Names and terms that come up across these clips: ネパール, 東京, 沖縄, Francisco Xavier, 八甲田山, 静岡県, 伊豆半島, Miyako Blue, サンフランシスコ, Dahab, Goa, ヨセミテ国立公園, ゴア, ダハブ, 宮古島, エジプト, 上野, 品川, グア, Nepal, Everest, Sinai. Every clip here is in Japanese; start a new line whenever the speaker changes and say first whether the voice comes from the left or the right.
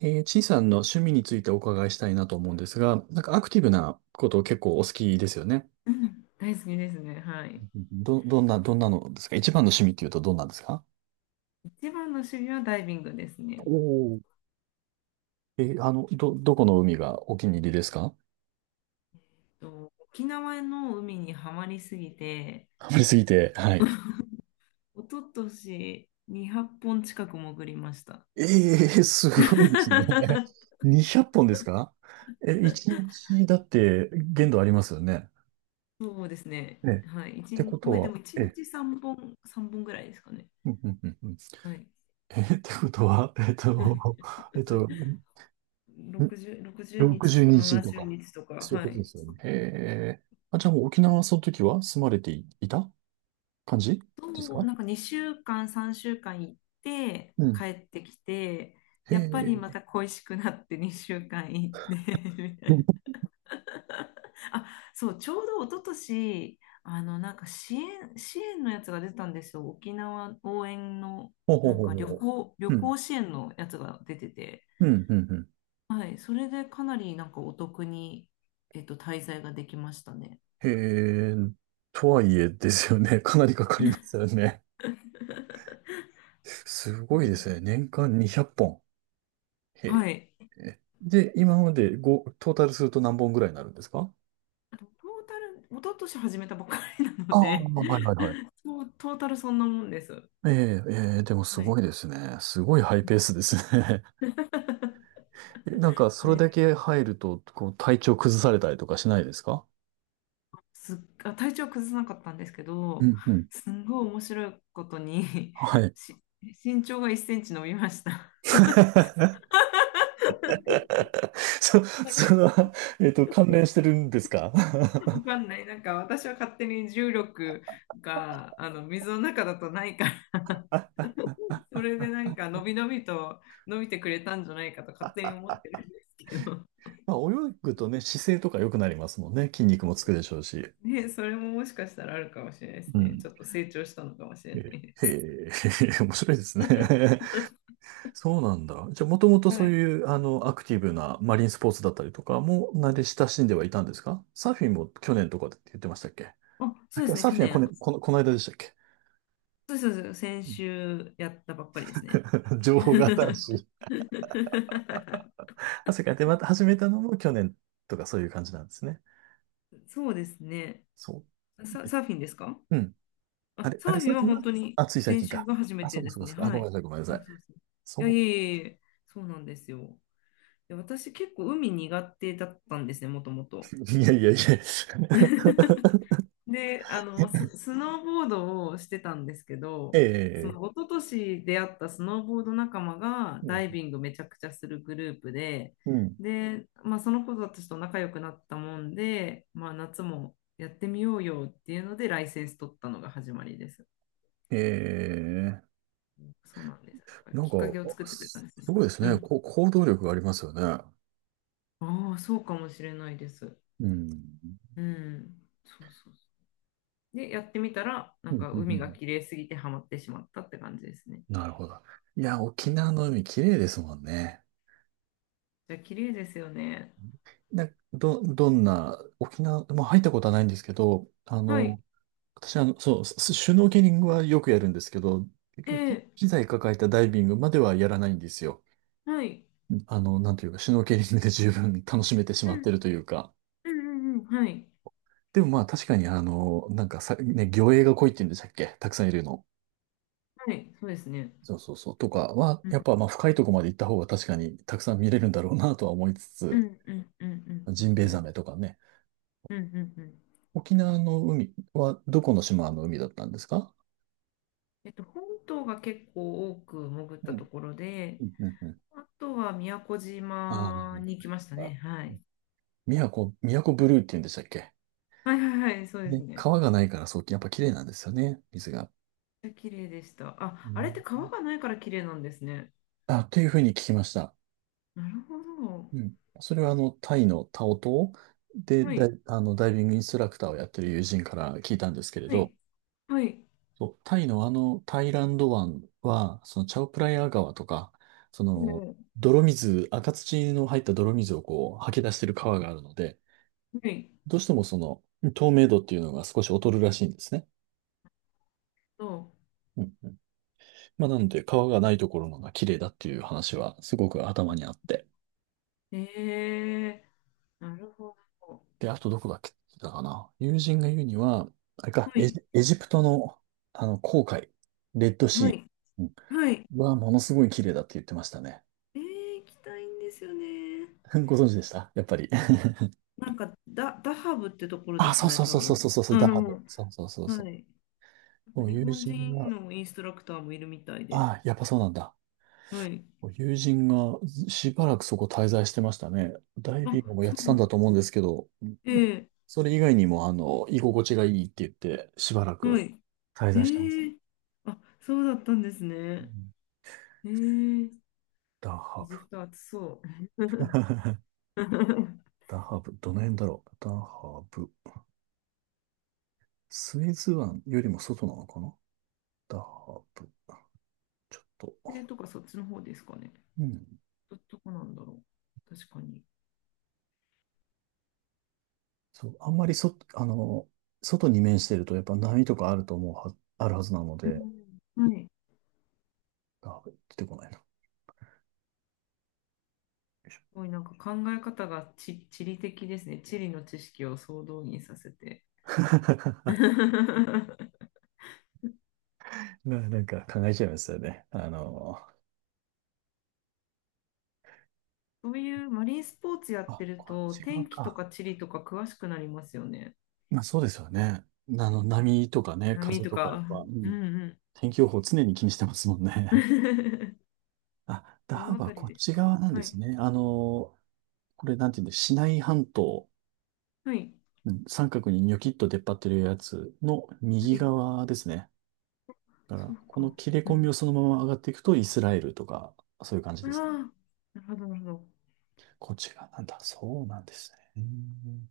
right: ちいさんの趣味についてお伺いしたいなと思うんですが、なんかアクティブなことを結構お好きですよね。
left: うん、大好きですね。はい。
right: どんなのですか？一番の趣味っていうとどんなんですか？
left: 一番の趣味はダイビングです
right: お
left: ね。
right: おー。どこの海がお気に入りですか？
left: と沖縄の海にはまりすぎて、
right: ハマりすぎて。はい。
left: 一昨年200本近く潜りました。
right: ええ、すごいですね。200本ですか？え、1日だって限度ありますよね。
left: そうですね。
right: ええ、っ
left: はい。一
right: てこ
left: 日、
right: と
left: まあ、で
right: は、
left: も1
right: ええ、
left: 日3本、3本ぐらいですかね。
right: うんうんうんうん。
left: はい。
right: え、ってことは、えっと、
left: 60日と
right: 62
left: か
right: 日と
left: 70
right: か、
left: 日とか、
right: そういう
left: は
right: ことで
left: い。
right: すよね。へえ。あ、じゃあもう沖縄はその時は住まれていいた感じです
left: そう、
right: か？
left: なんか2週間、3週間行って
right: う
left: 帰
right: ん。
left: ってきて、
right: へ
left: やっぱり
right: え。
left: また恋しくなって2週間行って みたいな。あ、そう、ちょうど一昨年、なんか支援のやつが出たんですよ。沖縄応援の、
right: ほうほ
left: な
right: う
left: ん
right: ほう
left: か
right: ほうほ
left: 旅
right: う。うん。
left: 行支援のやつが出てて。
right: うん、うん、うん。
left: はい、それでかなりなんかお得に、滞在ができましたね。
right: へえ。とはいえですよね。かなりかかりますよね。す
left: う
right: ごいで
left: ん。
right: すね。年間200本。へ
left: はい。
right: え。で、今までごトータルすると何本ぐらいになるんですか？
left: トータル、一昨年始めたばっかりなの
right: ああ、
left: で、
right: はいはいはい。
left: そうトータルそんなもんです。
right: ええ、ええ、でもす
left: はい。
right: ごいですね。すごいハイペースですね。え、なんか、それだけ入ると、こう、体調崩されたりとかしないですか？
left: すっあ、体調崩さなかったんですけ
right: う
left: ど、
right: んうん。
left: すんごい面白いことに
right: はい。
left: し身長が1センチ伸びました。
right: そ、その、関連してるんですか？
left: わ かんない。なんか私は勝手に重力があの水の中だとないから、それでなんか伸び伸びと伸びてくれたんじゃないかと勝手に思ってるんですけど。
right: まあ、泳ぐとね、姿勢とか良くなりますもんね。筋肉もつくでしょうし。
left: ね、それももしかしたらあるかもしれないです
right: う
left: ね。
right: ん。
left: ちょっと成長したのかもしれない
right: え
left: です。
right: へえ、面白いですね。そうなんだ。じゃあ、もともと
left: は
right: そう
left: い。
right: いう、アクティブなマリンスポーツだったりとかも、慣れ親しんではいたんですか？サーフィンも去年とかって言ってましたっけ？
left: あ、そ
right: あ、
left: うですね、
right: サー
left: 去
right: フィンは
left: 年。
right: この間でしたっけ？
left: そうそうそう、先週やったばっかりですね。
right: 情報が新しい。あ、それか。で、また始めたのも去年とかそういう感じなんですね。
left: そうですね。
right: そう。え
left: サーフィンですか？
right: うん。あ
left: あ、
right: れ、
left: サ
right: あれ、
left: ーフィ
right: さ
left: ン
right: っ
left: は
right: きの、
left: 本当に
right: あ、つい最
left: 先
right: 近
left: 週
right: か。
left: が初め
right: あ、そ
left: て
right: うか、
left: で
right: そ
left: す
right: うか、そ
left: ね。
right: うか。あ、
left: は
right: ごめ
left: い。
right: んなさい、ごめんな
left: そ
right: さ
left: う
right: い。
left: そうそう。いや、い
right: そ
left: えいえいえ、そうなんですよ。で、私結構海苦手だったんですね、もともと。
right: う。いやいやいや。
left: で、スノーボードをしてたんですけど、そ
right: ええ、
left: の一昨年出会ったスノーボード仲間が
right: う
left: ダ
right: ん。
left: イビングめちゃくちゃするグループで、
right: うん、
left: まあ、その子たちと仲良くなったもんで、まあ、夏もやってみようよっていうので、ライセンス取ったのが始まりです。
right: ええ、
left: そうなんです。だから
right: なん
left: きっ
right: か、
left: かけを作ってくれたんですね。
right: すごいです
left: う
right: ね。
left: ん。
right: こう、行動力がありますよね。
left: ああ、そうかもしれないです。
right: うん。
left: うん。そうそうそう。で、やってみたら、な
right: う
left: ん
right: んうん
left: か
right: う
left: 海が
right: ん、
left: 綺麗すぎてハマってしまったって感じですね。
right: なるほど。いや、沖縄の海綺麗ですもんね。
left: じゃあ、綺麗ですよね。
right: な、ど、どんな、沖縄、まあ入ったことはないんですけど、
left: はい。
right: 私はスシュノーケリングはよくやるんですけど、結局
left: ええ。
right: 機材抱えたダイビングまではやらないんですよ。
left: はい。
right: なんというか、シュノーケリングで十分楽しめてし
left: う
right: まって
left: ん、
right: るというか。
left: うん、うん、うん。はい。
right: でもまあ確かになんかさ、ね、魚影が濃いって言うんでしたっけ？たくさんいるの。
left: はい。そうですね。
right: そうそうそう。とかは、
left: う
right: や
left: ん、
right: っぱまあ深いとこまで行った方が確かにたくさん見れるんだろうなとは思いつ
left: う
right: つ、
left: ん、うん、うん、うん、う
right: ジン
left: ん、
right: ベエ
left: う
right: ザ
left: ん、
right: メとかね。
left: うん、うん、うん。
right: 沖縄の海はどこの島の海だったんですか？
left: 本島が結構多く潜っ
right: う
left: た
right: ん。
left: ところで、
right: うんうんうん。
left: あとは宮古
right: あ
left: 島
right: ー、
left: に行きましたね。
right: あ、
left: はい。
right: 宮古ブルーって言うんでしたっけ？
left: はいはいはい、そうです
right: で、
left: ね。
right: 川がないからそう、やっぱ綺麗なんですよね、水が。
left: 綺麗でした。
right: う
left: あ、あれって
right: ん。
left: 川がないから綺麗なんですね。
right: あ、というふうに聞きました。
left: なるほど。
right: うん。それはタイのタオ島で、
left: は
right: だ
left: い、
right: い、あの、ダイビングインストラクターをやってる友人から聞いたんですけれ
left: は
right: ど、
left: い、はい。
right: そう、タイのタイランド湾は、そのチャオプライア川とか、その、
left: ええ。
right: 泥水、赤土の入った泥水をこう、吐き出してる川があるので、
left: はい。
right: どうしてもその透明度っていうのが少し劣るらしいんですね。
left: そう。
right: うんうん。まあ、なので、川がないところのが綺麗だっていう話はすごく頭にあって。
left: ええ。なるほど。
right: で、あとどこだっけだかな。友人が言うには、あれか、
left: はい、
right: エジプトのあの紅海、レッド
left: は
right: シ
left: い、
right: ー、う
left: はい。
right: ん、はものすごい綺麗だって言ってましたね。
left: ええ、行きたいんですよね。
right: ご存知でしたやっぱり？
left: なんか、ダハブってところで
right: あ、
left: す
right: そ
left: か
right: う
left: ね、
right: そう
left: 多
right: そうそう
left: 分。
right: そうそう、
left: う
right: ダハ
left: ん、
right: ブ。そうそうそう
left: は
right: そ
left: い。なん
right: う。
left: か
right: もう
left: 日
right: 友
left: 本
right: 人
left: 人
right: が、
left: のインストラクターもいるみたいで。
right: ああ、やっぱそうなんだ。
left: はい。
right: 友人がしばらくそこ滞在してましたね。ダイビング
left: あ、
right: もやっ
left: そ
right: て
left: うな
right: たん
left: ん
right: だ
left: だ。
right: と思うんですけど、
left: ええ。
right: それ以外にも、居心地がいいって言って、しばら
left: は
right: く
left: い。
right: 滞在してます。
left: ええ。あ、そうだったんです
right: う
left: ね。
right: ん、
left: ええ。
right: ダー
left: エ
right: ハブ。
left: ジプト暑そう。
right: ダーハブ。どの辺だろう。ダーハブ。スエズ湾よりも外なのかな？ダーハブ。ちょっと。
left: ええ、とか、そっちの方ですかね。
right: うん。
left: どこなんだろう。確かに。
right: そう。あんまりそ、あの、外に面してると、やっぱ波とかあると思うは、あるはずなので、
left: うん、はい。
right: ダーハブ出てこないな。
left: すごいなんか考え方が地理的ですね。地理の知識を総動員させて。
right: なんか考えちゃいますよね。
left: そういうマリンスポーツやって
right: あ、
left: る
right: こっ
left: と、
right: ち側
left: 天気と
right: か。
left: か地理とか詳しくなりますよね。
right: まあそうですよね。波とかね、
left: 波
right: 風
left: と
right: とかやっ
left: か。
right: ぱ、う
left: うん
right: ん、
left: うん。
right: 天気予報常に気にしてますもんね。あ、ダ
left: ど
right: ハ
left: のあた
right: バ
left: り
right: こっ
left: でし
right: ち
left: た？
right: 側なん
left: は
right: で
left: い。
right: すね。これなんていうんだ、シナイ半島、
left: はい。
right: うん、三角にニョキッと出っ張ってるやつの
left: は
right: 右
left: い。
right: 側ですね。だか
left: そう
right: ら、この
left: か。
right: 切れ
left: う
right: 込
left: ん。
right: みをそのまま上がっていくとイスラエルとか、そういう感じ
left: あ
right: ですね。
left: あ、なるほど、なるほど。
right: こっち側なんだ。そうなんですね。うん、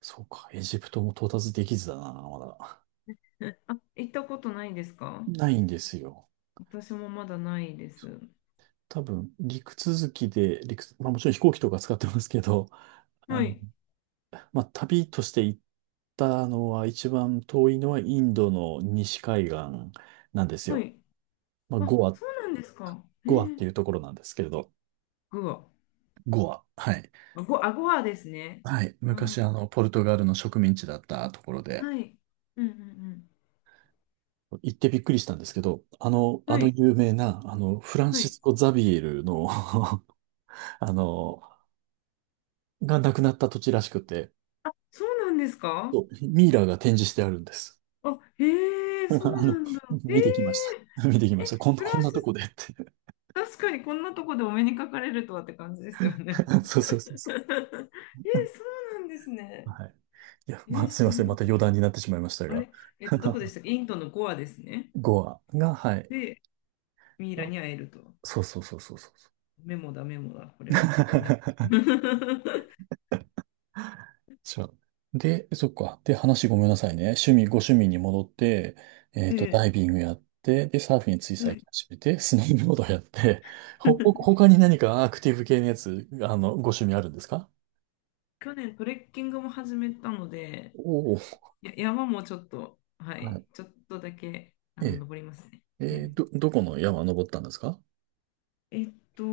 right: そうか、エジプトも到達できずだな、まだ。
left: あ、行ったことないですか？
right: ないんですよ。
left: 私もまだないで
right: そう、
left: す。
right: 多分、陸続きで、陸、まあもちろん飛行機とか使ってますけど、あ
left: は
right: の、
left: い。
right: まあ旅として行ったのは一番遠いのはインドの西海岸なんです
left: は
right: よ。
left: い。
right: まあ
left: あ、そうなんですか。
right: ゴアっていうところなんですけれど、
left: グア。
right: ゴア。はい。
left: あごはですね。
right: はい。
left: あ、
right: 昔ポルトガルの植民地だったところで、
left: はい。うんうん
right: 行ってびっくりしたんですけど、
left: うん。
right: あ
left: は
right: の
left: い。
right: 有名な、フラン
left: は
right: シ
left: い。
right: スコ・ザビエルの あの、が亡くなった土地らしくて、
left: そうなんですか？
right: そう、ミイラが展示してあるんです。
left: あ、へ え、そう
right: あの、
left: なんだ。え
right: 見てきました。見てき
left: え、
right: まし
left: え、
right: た。
left: フ
right: こ
left: ラン
right: ん
left: シ
right: なとこ
left: ス、
right: でって。
left: 確かにこんなとこでお目にかかれるとはって感じですよね。
right: そうそうそう そ
left: え、そうなんです
right: う。
left: ね。
right: はい。いや、ま
left: え、
right: あ、すい
left: 知
right: ま
left: ら
right: せん。ま
left: な
right: た
left: かっ
right: 余
left: た。
right: 談になってしまいました
left: あ
right: が。
left: れ、どこで したっけ？インドのゴアですね。
right: ゴアが、はい。
left: で、ミイラに会えると。
right: そうそうそうそうそうそ
left: メモだ、メモだ。これはちょっとメモ。
right: う。そう。で、そっか。で、話ごめんなさいね。趣味、ご趣味に戻って、
left: え
right: ダイ
left: え、
right: ビングやって、で、サーフィンつい
left: は
right: 最
left: い。
right: 近始めて、スノーボードやって、他に何かアクティブ系のやつ、ご趣味あるんですか？
left: 去年トレッキングも始めたので、
right: おおー。
left: 山もちょっと、は
right: は
left: い、
right: い。
left: ちょっとだけ、
right: ええ。
left: 登りますね。はい。
right: どこの山登ったんですか？
left: えっと、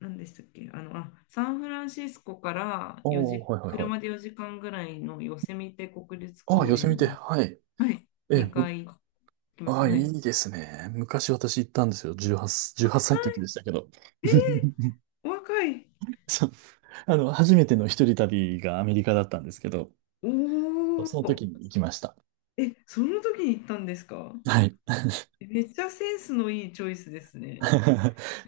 left: 何でしたっけ？あ、サンフランシスコから4
right: お
left: 時、
right: ー、はいはいはい。
left: 車で4時間ぐらいのヨセミテ国立
right: ああ、
left: 公
right: 寄せ
left: 園
right: みて、
left: に、
right: はい。
left: はい、
right: えー、
left: 2
right: む、
left: 回来まし
right: あ
left: た。
right: あ、
left: は
right: い
left: い。
right: いですね。昔私行ったんですよ。18歳の時でしたけど。
left: お若い。
right: そう。初めての一人旅がアメリカだったんですけど、
left: お
right: その
left: お。
right: 時に行きました。
left: え、その時に行ったんですか？
right: はい。
left: めっちゃセンスのいいチョイスですね。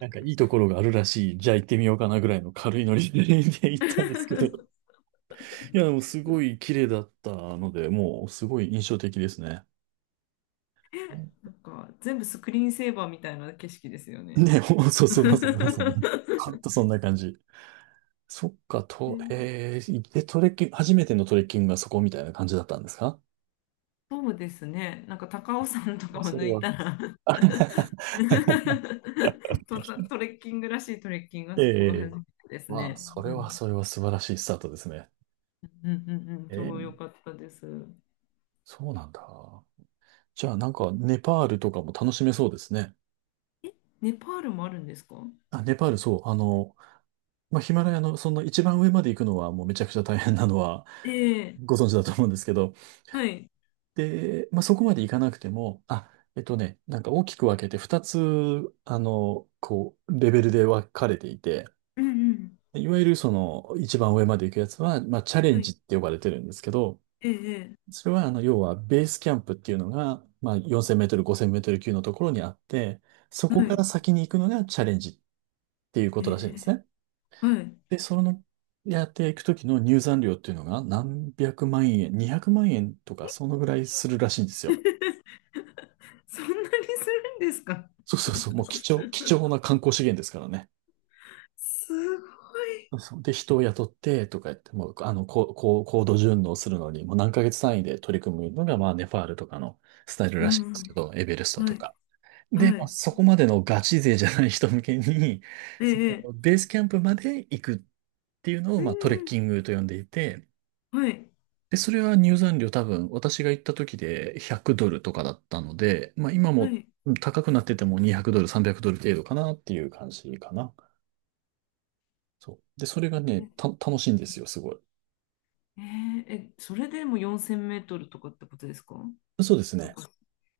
right: なんか いいところがあるらしい。じゃあ行ってみようかなぐらいの軽いノリで 行ったんですけど。いや、でもすごい綺麗だったので、もうすごい印象的ですね。
left: なんか全部スクリーンセーバーみたいな景色ですよね。
right: ね、そうそう、まさにまさに。ほん とそんな感じ。そっか、と、えー、で、トレッキング、初めてのトレッキングがそこみたいな感じだったんですか？
left: そうですね。なんか高尾山とか
right: も
left: を
right: うそれ
left: 抜い
right: は。
left: たら
right: あ、
left: トレッキングらしいトレッキングが
right: え
left: そこが初
right: え、
left: めてです
right: まあ、
left: ね。
right: そ
left: う
right: れ
left: ん、
right: はそれは素晴らしいスタートですね。
left: うん、うん、うん、
right: え
left: 超良
right: え、
left: かったです。
right: そうなんだ。じゃあ、なんか、ネパールとかも楽しめそうですね。
left: え、ネパールもあるんですか？
right: あ、ネパール、そう、まあ、ヒマラヤの、そんな一番上まで行くのは、もうめちゃくちゃ大変なのは、
left: ええ、
right: ご存知だと思うんですけど、
left: はい。
right: で、まあ、そこまでいかなくても、あ、なんか大きく分けて2つ、こう、レベルで分かれていて、
left: うん、うん、
right: いわゆるその一番上まで行くやつは、まあ、チャレ
left: は
right: ン
left: い。
right: ジって呼ばれてるんですけど、
left: ええ。
right: それは要はベースキャンプっていうのが、まあ、4000メートル、5000メートル級のところにあって、そ
left: は
right: こか
left: い。
right: ら先に行くのがチャレンジっていうこ
left: え
right: とらしいんです
left: え。
right: ね。
left: はい。
right: で、やっていくときの入山料っていうのが何百万円、200万円とか、そのぐらいするらしいんですよ。
left: そんなにするんですか？
right: そうそうそう、もう貴重な観光資源ですからね。
left: すごい。
right: そうそう、で、人を雇ってとか言って、もう、高度順応するのに、もう何ヶ月単位で取り組むのが、まあ、ネパールとかのスタイル
left: う
right: らしいんで
left: ん。
right: すけど、エベレスト
left: は
right: と
left: い。
right: か。で、
left: は
right: まあ、
left: い。
right: そこまでのガチ勢じゃない人向けに、
left: え
right: そ
left: え。
right: のベースキャンプまで行くっていうのを、
left: う
right: まあ、トレッ
left: ん
right: キングと呼んでいて、
left: うん。はい。
right: で、それは入山料多分、私が行った時で100ドルとかだったので、まあ、今
left: は
right: も、
left: い。
right: うん、高くなってても200ドル、300ドル程度かなっていう感じかな。そう。で、それがね、
left: え
right: 楽しいんですよ、すごい。
left: ええ、それでも4000メートルとかってことですか？
right: そうですね。
left: 高さ。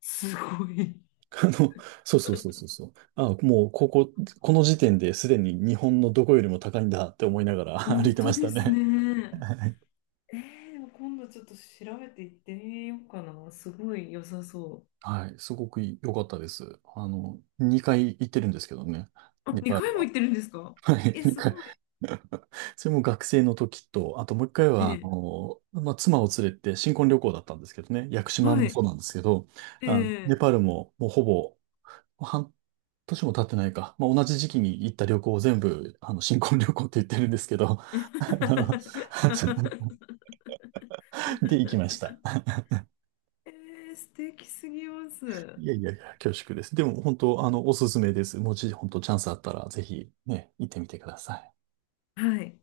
left: すごい。
right: あの、そうそうそうそうそう。あ、もう、この時点ですでに日本のどこよりも高いんだって思いながら 歩い
left: 本
right: てま
left: 当
right: し
left: で
right: た
left: す
right: ね。
left: ね。
right: はい、
left: ええ、でも今度ちょっと調べて行ってみようかな。すごい良さそ
right: はい、すごく良かったです。2回行ってるんですけどね、
left: う。あ、
right: ネパー
left: 2
right: ル
left: 回も
right: は。
left: 行ってるんですか？
right: はい、
left: え、す
right: 2回。
left: ごい。
right: それも学生の時と、あともう一回
left: え
right: は、
left: え。
right: まあ、妻を連れて新婚旅行だったんですけどね、屋久島
left: は
right: も
left: い。
right: そうなんですけど、
left: え
right: ネパ
left: え。
right: ールももうほぼ半年も経ってないか。まあ、同じ時期に行った旅行を全部、新婚旅行って言ってるんですけど、あの で、行きました。
left: ええ、素敵すぎます。
right: いやいやいや、恐縮です。でも、本当、おすすめです。もし、本当、チャンスあったら、ぜひ、ね、行ってみてください。
left: はい。